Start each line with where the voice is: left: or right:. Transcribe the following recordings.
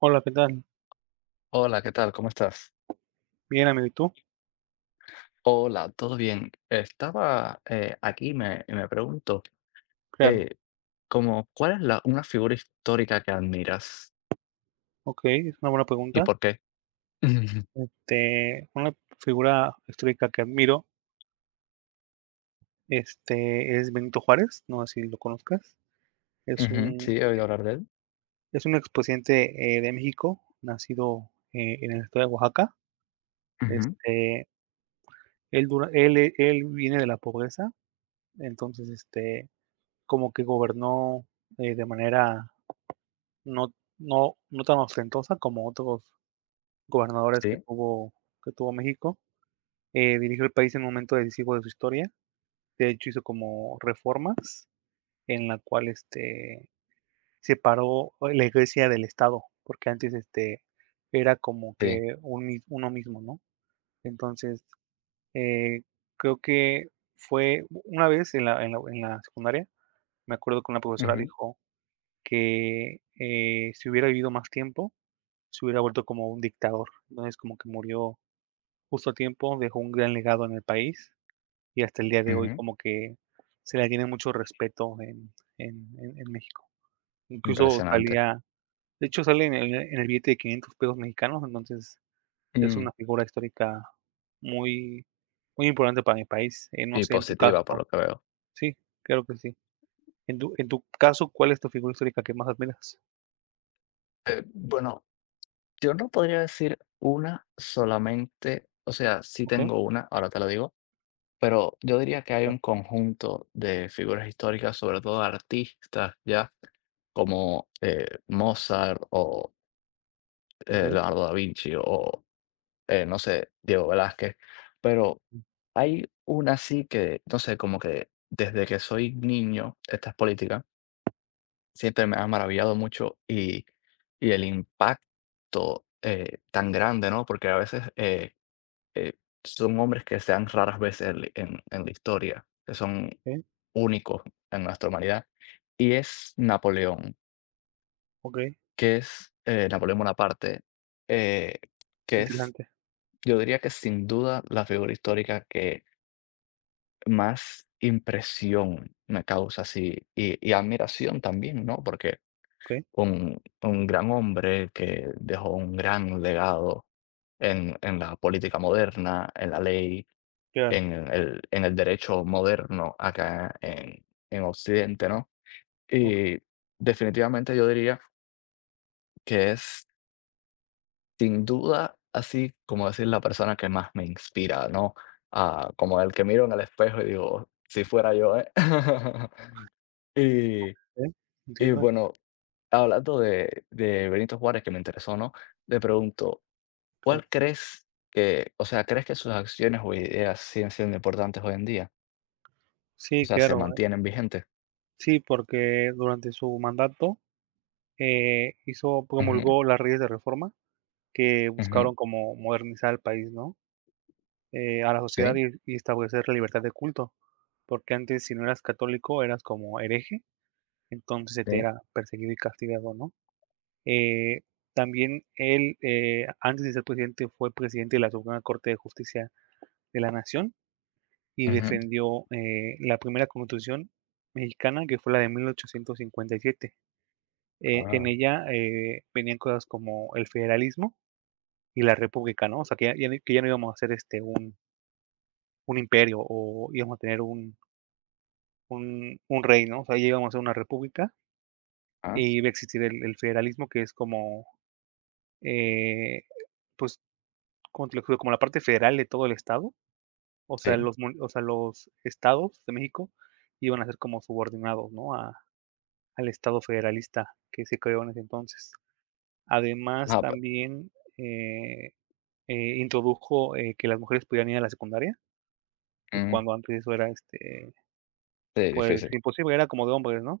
right: Hola, ¿qué tal?
left: Hola, ¿qué tal? ¿Cómo estás?
right: Bien, amigo, ¿y tú?
left: Hola, ¿todo bien? Estaba aquí y y me pregunto,
right: Claro,
left: eh, ¿cuál es una figura histórica que admiras
right: ok, es una buena
left: y
right: pregunta.
left: por qué? Ujú.
right: Una figura histórica que admiro, es Benito Juárez, no sé si lo conozcas. Es
left: Ujú,
right: un,
left: sí, he oído hablar de él.
right: es un expresidente de México, nacido en el estado de Oaxaca.
left: Ujú,
right: Este, él, dura- él, e- él viene de la pobreza, entonces, como que gobernó de manera no, no, tan ostentosa como otros gobernadores
left: sí,
right: que tuvo México. Dirigió el país en un momento decisivo de su historia. De hecho, hizo como reformas en la cual separó la iglesia del Estado, porque antes era como
left: sí.
right: que uno mismo, ¿no? Entonces, eh, creo que fue una vez en la secundaria, me acuerdo que una profesora
left: Ujú,
right: dijo que si hubiera vivido más tiempo, se hubiera vuelto como un dictador. Entonces, como que murió justo a tiempo, dejó un gran legado en el país y hasta el día de hoy
left: ujú.
right: como que se le tiene mucho respeto en México. Incluso
left: Impresionante.
right: salía, de hecho, sale en el billete de 500 pesos mexicanos, entonces es
left: Mm,
right: una figura histórica muy muy importante para mi país, no
left: y
right: sé en tu
left: positiva, por
right: caso.
left: lo que veo.
right: Sí, claro que sí. En tu caso, ¿cuál es tu figura histórica que más admiras?
left: Bueno, yo no podría decir una solamente, o sea, sí
right: Okey,
left: tengo una, ahora te lo digo, pero yo diría que hay
right: ya,
left: un conjunto de figuras históricas, sobre todo artistas, ¿ya? Como, Mozart o,
right: okey,
left: Leonardo da Vinci o, no sé, Diego Velázquez, pero hay una sí que, no sé, como que desde que soy niño, esta es política, siempre me ha maravillado mucho y el impacto tan grande, ¿no? Porque a veces eh, son hombres que se dan raras veces en, en la historia, que son
right: okey,
left: únicos en nuestra humanidad, y es Napoleón.
right: okey,
left: Que es, Napoleón Bonaparte, eh, que es,
right: interesante,
left: yo diría que sin duda la figura histórica que más impresión me causa, sí, y admiración también, ¿no? Porque
right: okey,
left: un gran hombre que dejó un gran legado en la política moderna, en la ley,
right: claro,
left: en en el derecho moderno acá en Occidente, ¿no? Y
right: okey,
left: definitivamente yo diría que es sin duda, así como decir la persona que más me inspira, ¿no? Ah, como el que miro en el espejo y digo: "Si fuera yo, ¿eh?". Y y
right: entiendo,
left: bueno, hablando de Benito Juárez, que me interesó, ¿no? Te pregunto,
right: claro.
left: ¿cuál crees que o sea, crees que sus acciones o ideas siguen siendo importantes hoy en día? O
right: Sí,
left: sea, ¿se
right: claro,
left: mantienen vigentes?
right: sí, porque durante su mandato hizo
left: Ujú,
right: promulgó las leyes de reforma que
left: ujú.
right: buscaron como modernizar al país, ¿no? A la sociedad
left: Sí,
right: y establecer la libertad de culto, porque antes si no eras católico eras como hereje, entonces se te
left: sí.
right: era perseguido y castigado, ¿no? Eh, También él, antes de ser presidente, fue presidente de la Suprema Corte de Justicia de la Nación y
left: Ujú.
right: defendió la primera constitución mexicana, que fue la de 1857. En
left: Ah,
right: ella venían cosas como el federalismo, y la república, ¿no? O sea, que ya no íbamos a ser, un imperio o íbamos a tener un rey, ¿no? O sea, ya íbamos a ser una república
left: ah,
right: y iba a existir el federalismo, que es como, eh, pues, ¿cómo te lo explico? Como la parte federal de todo el estado,
left: sí.
right: o sea, los estados de México iban a ser como subordinados, ¿no? A al estado federalista que se creó en ese entonces. Además,
left: Ah, pe
right: también, eh, introdujo, que las mujeres pudieran ir a la secundaria,
left: mm,
right: cuando antes eso era, este,
left: sí,
right: pues
left: difícil.
right: imposible, era como de hombres, ¿no?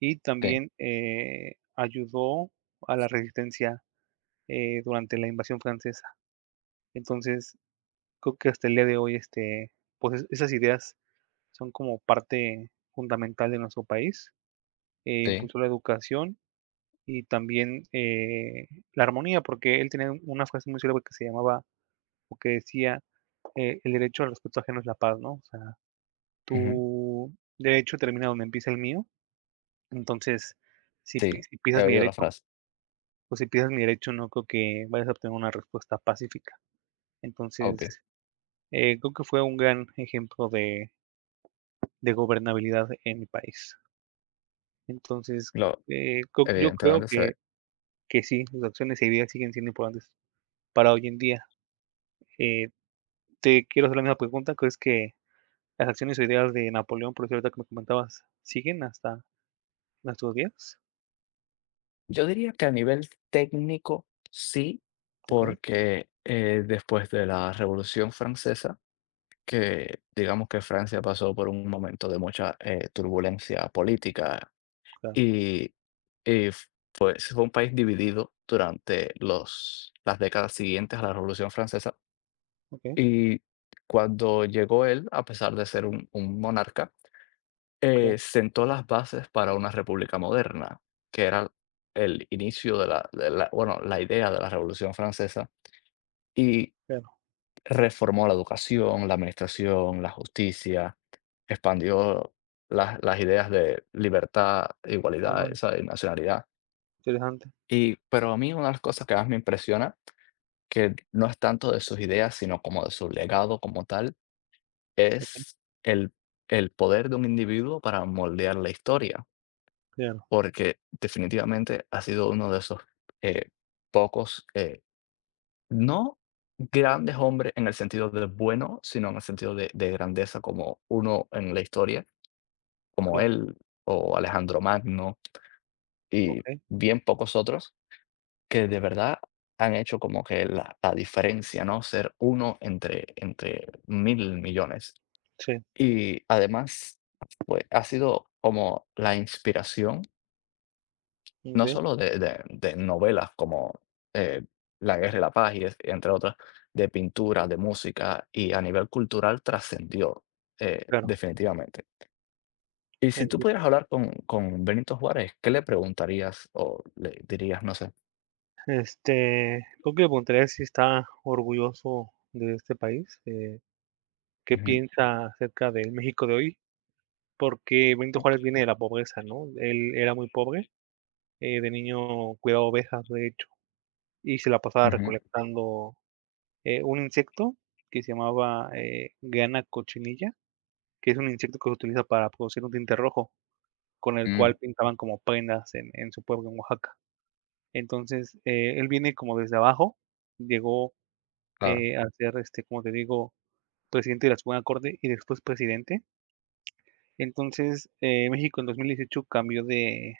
right: Y
left: Sí,
right: también, ayudó a la resistencia, durante la invasión francesa. Entonces, creo que hasta el día de hoy, pues, esas ideas son como parte fundamental de nuestro país,
left: sí.
right: impulsó la educación y también, la armonía, porque él tenía una frase muy célebre que se llamaba o que decía, "El derecho al respeto ajeno es la paz", ¿no? O sea, tu derecho termina donde empieza el mío. Entonces,
left: Sí,
right: si
left: he
right: pisas mi
left: oído la
right: derecho,
left: frase,
right: pues, si pisas mi derecho, no creo que vayas a obtener una respuesta pacífica.
left: obvio,
right: Entonces, creo que fue un gran ejemplo de gobernabilidad en mi país. Entonces,
left: lo
right: creo yo creo
left: evidentemente se ve.
right: que sí, sus acciones y ideas siguen siendo importantes para hoy en día. Eh, Te quiero hacer la misma pregunta, ¿crees que las acciones o ideas de Napoleón, por cierto, que me comentabas, siguen hasta nuestros días?
left: Yo diría que a nivel técnico sí,
right: Okey,
left: porque, después de la Revolución Francesa, que digamos que Francia pasó por un momento de mucha, turbulencia política
right: claro,
left: y y f pues fue un país dividido durante los las décadas siguientes a la Revolución Francesa,
right: okey,
left: y cuando llegó él, a pesar de ser un monarca
right: claro,
left: sentó las bases para una república moderna, que era el inicio de la, bueno, la idea de la Revolución Francesa, y
right: claro,
left: reformó la educación, la administración, la justicia, expandió las ideas de libertad, igualdad,
right: órale,
left: esa, y nacionalidad.
right: interesante,
left: Y, pero a mí una de las cosas que más me impresiona, que no es tanto de sus ideas, sino como de su legado como tal,
right: okey,
left: es el, el poder de un individuo para moldear la historia.
right: claro,
left: Porque definitivamente ha sido uno de esos, eh, pocos, no grandes hombres en el sentido de bueno, sino en el sentido de grandeza como uno en la historia, como
right: claro.
left: él o Alejandro Magno, y
right: Ok,
left: bien pocos otros que de verdad han hecho como que la diferencia, ¿no? Ser uno entre mil millones.
right: sí,
left: Y además, pues, ha sido como la inspiración. No
right: okey,
left: solo de de novelas como, eh, La guerra y la paz, y es entre otras, de pintura, de música, y a nivel cultural trascendió,
right: claro.
left: definitivamente. Y si tú
right: Enti
left: pudieras hablar con Benito Juárez, ¿qué le preguntarías o le dirías? No sé.
right: este, ¿tú qué le preguntarías si está orgulloso de este país? ¿Qué
left: Ujú,
right: piensa acerca del México de hoy? Porque Benito Juárez viene de la pobreza, ¿no? Él era muy pobre, de niño cuidaba ovejas, de hecho, y se la pasaba
left: ujú,
right: recolectando, un insecto que se llamaba, grana cochinilla, que es un insecto que se utiliza para producir un tinte rojo, con el
left: mm,
right: cual pintaban como prendas en su pueblo, en Oaxaca. Entonces, él viene como desde abajo, llegó,
left: claro,
right: a ser, como te digo, presidente de la Suprema Corte y después presidente. Entonces, México en 2018 cambió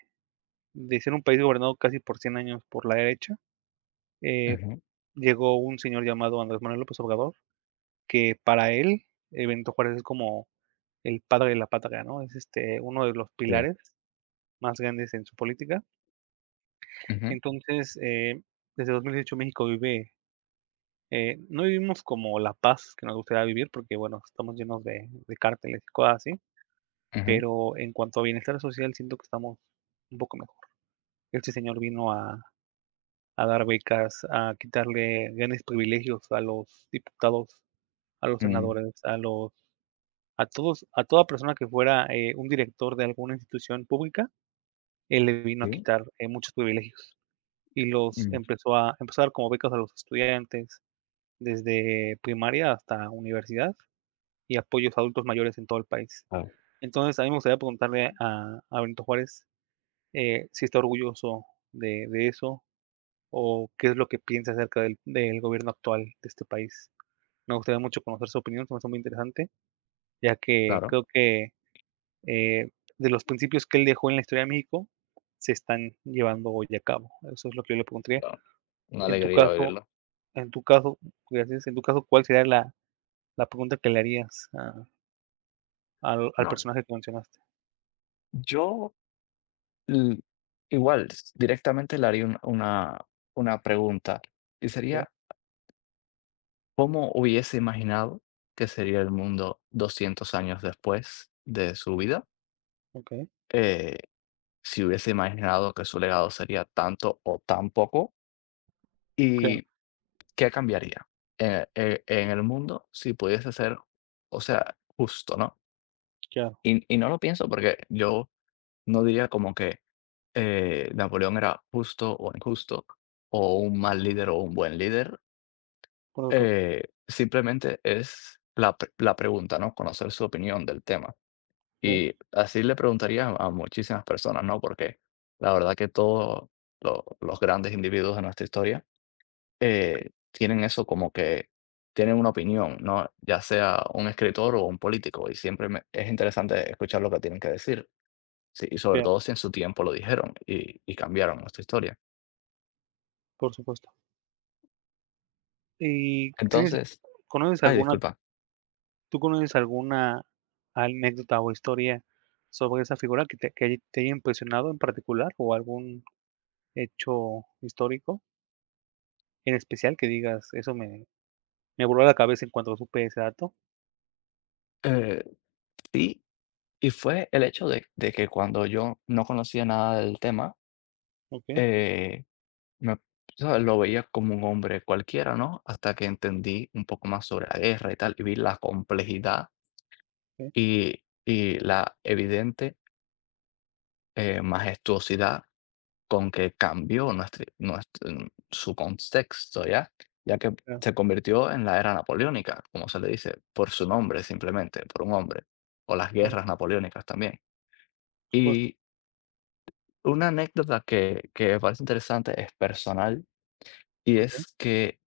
right: de ser un país gobernado casi por 100 años por la derecha, eh,
left: ujú,
right: llegó un señor llamado Andrés Manuel López Obrador, que para él, Benito Juárez es como el padre de la patria, ¿no? Es, uno de los
left: sí,
right: pilares más grandes en su política.
left: ujú,
right: Entonces, desde 2018 México vive. No vivimos como la paz que nos gustaría vivir porque, bueno, estamos llenos de cárteles y cosas así,
left: ujú,
right: pero en cuanto a bienestar social siento que estamos un poco mejor. Este señor vino a dar becas, a quitarle grandes privilegios a los diputados, a los
left: mm,
right: senadores, a los, a todos, a toda persona que fuera un director de alguna institución pública, él le vino a
left: sí,
right: quitar muchos privilegios y los
left: mm,
right: empezó a empezar como becas a los estudiantes desde primaria hasta universidad y apoyos a adultos mayores en todo el país.
left: claro,
right: Entonces, a mí me gustaría preguntarle a Benito Juárez si está orgulloso de eso o qué es lo que piensa acerca del, del gobierno actual de este país. Me gustaría mucho conocer su opinión, se me hace muy interesante, ya que
left: claro,
right: creo que eh, de los principios que él dejó en la historia de México se están llevando hoy a cabo. Eso es lo que yo le preguntaría.
left: claro. Una
right: En tu
left: alegría
right: caso,
left: oírlo.
right: en tu caso, gracias, en tu caso, ¿cuál sería la, la pregunta que le harías a- al, al
left: No,
right: personaje que mencionaste?
left: yo L igual, s directamente le haría un una pregunta, y
right: Ok,
left: sería, ¿cómo hubiese imaginado que sería el mundo 200 años después de su vida?
right: ok,
left: Eh, si hubiese imaginado que su legado sería tanto o tan poco,
right: claro.
left: ¿y qué cambiaría en en el mundo si pudiese ser, o sea, justo, no?
right: Claro,
left: Y no lo pienso porque yo no diría como que Napoleón era justo o injusto, o un mal líder o un buen líder,
right: por supuesto.
left: simplemente es la pregunta, ¿no? Conocer su opinión del tema.
right: Sí,
left: Y así le preguntaría a muchísimas personas, ¿no? Porque la verdad que todos los grandes individuos de nuestra historia tienen eso como que tienen una opinión, ¿no? Ya sea un escritor o un político, y siempre es interesante escuchar lo que tienen que decir, sí, y sobre
right: claro,
left: todo si en su tiempo lo dijeron y cambiaron nuestra historia.
right: por supuesto. ¿Y tienes
left: Entonces,
right: ¿Conoces
left: ay,
right: alguna
left: disculpa.
right: tú conoces alguna anécdota o historia sobre esa figura que te te haya impresionado en particular, o algún hecho histórico en especial que digas: "Eso me voló la cabeza en cuanto supe ese dato"?
left: Eh, sí, y fue el hecho de que cuando yo no conocía nada del tema,
right: Okey,
left: eh, me, ¿sabes? Lo veía como un hombre cualquiera, ¿no? Hasta que entendí un poco más sobre la guerra y tal, y vi la complejidad
right: sí,
left: y la evidente majestuosidad con que cambió nuestro, su contexto, ¿ya? Ya que
right: claro,
left: se convirtió en la era napoleónica, como se le dice, por su nombre simplemente, por un hombre, o las
right: claro,
left: guerras napoleónicas también.
right: por supuesto.
left: Y una anécdota que me parece interesante es personal, y
right: Okey,
left: es que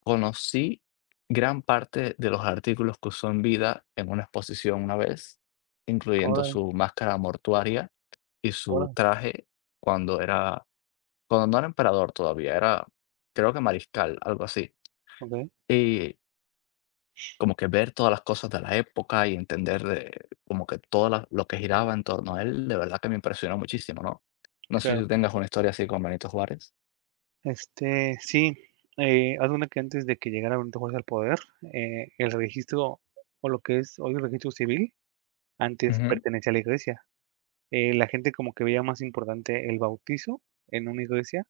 left: conocí gran parte de los artículos que usó en vida en una exposición una vez, incluyendo
right: órale,
left: su máscara mortuaria y su
right: órale,
left: traje cuando era cuando no era emperador todavía, era creo que mariscal, algo así.
right: okey,
left: Y como que ver todas las cosas de la época y entender de como que todo lo que giraba en torno a él, de verdad que me impresionó muchísimo, ¿no? No sé si tú
right: claro.
left: tengas una historia así con Benito Juárez.
right: Sí, haz de cuenta que antes de que llegara Benito Juárez al poder, eh, el registro, o lo que es hoy el registro civil, antes
left: Ujú.
right: pertenecía a la iglesia. La gente como que veía más importante el bautizo en una iglesia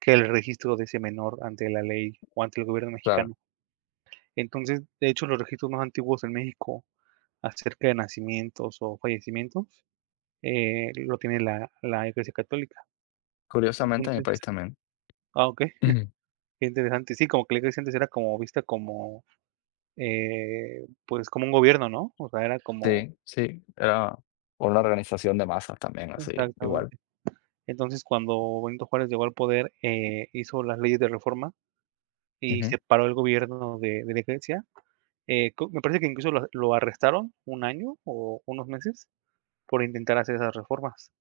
right: que el registro de ese menor ante la ley o ante el gobierno
left: Claro,
right: mexicano. Entonces, de hecho, los registros más antiguos en México acerca de nacimientos o fallecimientos lo tiene la iglesia católica.
left: curiosamente en mi
right: Entonces,
left: país también.
right: ah, ok,
left: Ujú.
right: qué interesante. Sí, como que la iglesia antes era como vista como pues, como un gobierno, ¿no? O sea, era como
left: Sí, sí, era una organización de masas también, así, igual.
right: exactamente. Entonces, cuando Benito Juárez llegó al poder, hizo las leyes de reforma y
left: Ujú.
right: separó el gobierno de la iglesia. Co me parece que incluso lo arrestaron un año o unos meses por intentar hacer esas reformas.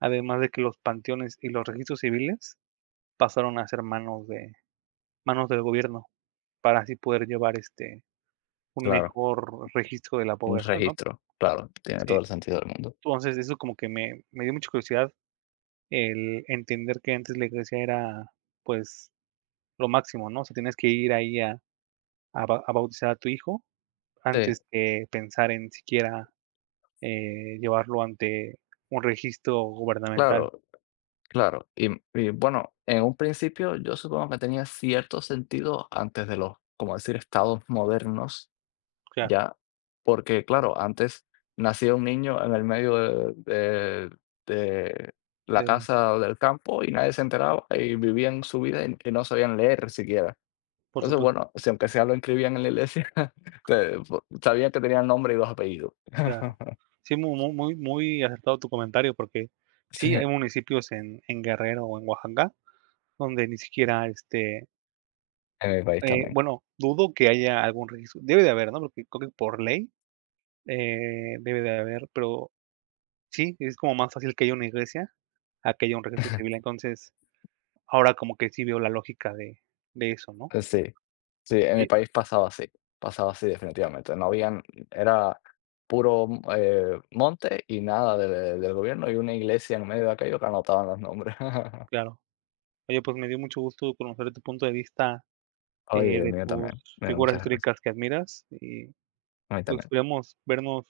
right: Además de que los panteones y los registros civiles pasaron a ser manos de manos del gobierno para así poder llevar, un
left: Claro,
right: mejor registro de la
left: un
right: población, ¿no?
left: registro, claro, tiene todo
right: Sí.
left: el sentido del mundo.
right: Entonces, eso como que me dio mucha curiosidad el entender que antes la iglesia era, pues, lo máximo, ¿no? O sea, tienes que ir ahí a ba a bautizar a tu hijo antes
left: Sí,
right: de pensar en siquiera, llevarlo ante un registro gubernamental.
left: claro. Claro, y bueno, en un principio yo supongo que tenía cierto sentido antes de los, como decir, estados modernos,
right: Claro,
left: ya, porque claro, antes nacía un niño en el medio de, de la
right: de la
left: casa del campo y nadie se enteraba y vivían su vida y no sabían leer siquiera.
right: por
left: Entonces,
right: supuesto,
left: bueno, si aunque sea lo inscribían en la iglesia, te- sabían que tenían nombre y dos apellidos.
right: claro. Sí, mu mu muy muy acertado tu comentario, porque sí,
left: Sí,
right: hay municipios en Guerrero o en Oaxaca donde ni siquiera,
left: en mi país también.
right: bueno, dudo que haya algún registro. Debe de haber, ¿no? Porque creo que por ley, debe de haber, pero sí, es como más fácil que haya una iglesia, a que haya un registro civil. Entonces, ahora como que sí veo la lógica de eso, ¿no?
left: Sí. Sí, en mi
right: Sí,
left: país pasaba así definitivamente. No habían era puro, monte y nada de del gobierno y una iglesia en medio de aquello que anotaban los nombres.
right: claro. Oye, pues me dio mucho gusto conocer tu punto de vista,
left: Oye, el
right: de
left: mío
right: tus
left: también. Mira,
right: figuras
left: muchas gracias.
right: históricas que admiras y,
left: A mí
right: pues,
left: también.
right: esperemos vernos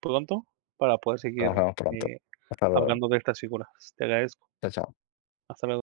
right: pronto para poder seguir,
left: Nos vemos pronto.
right: eh,
left: Hasta luego.
right: hablando de estas figuras. Te agradezco.
left: Chao, chao.
right: Hasta luego.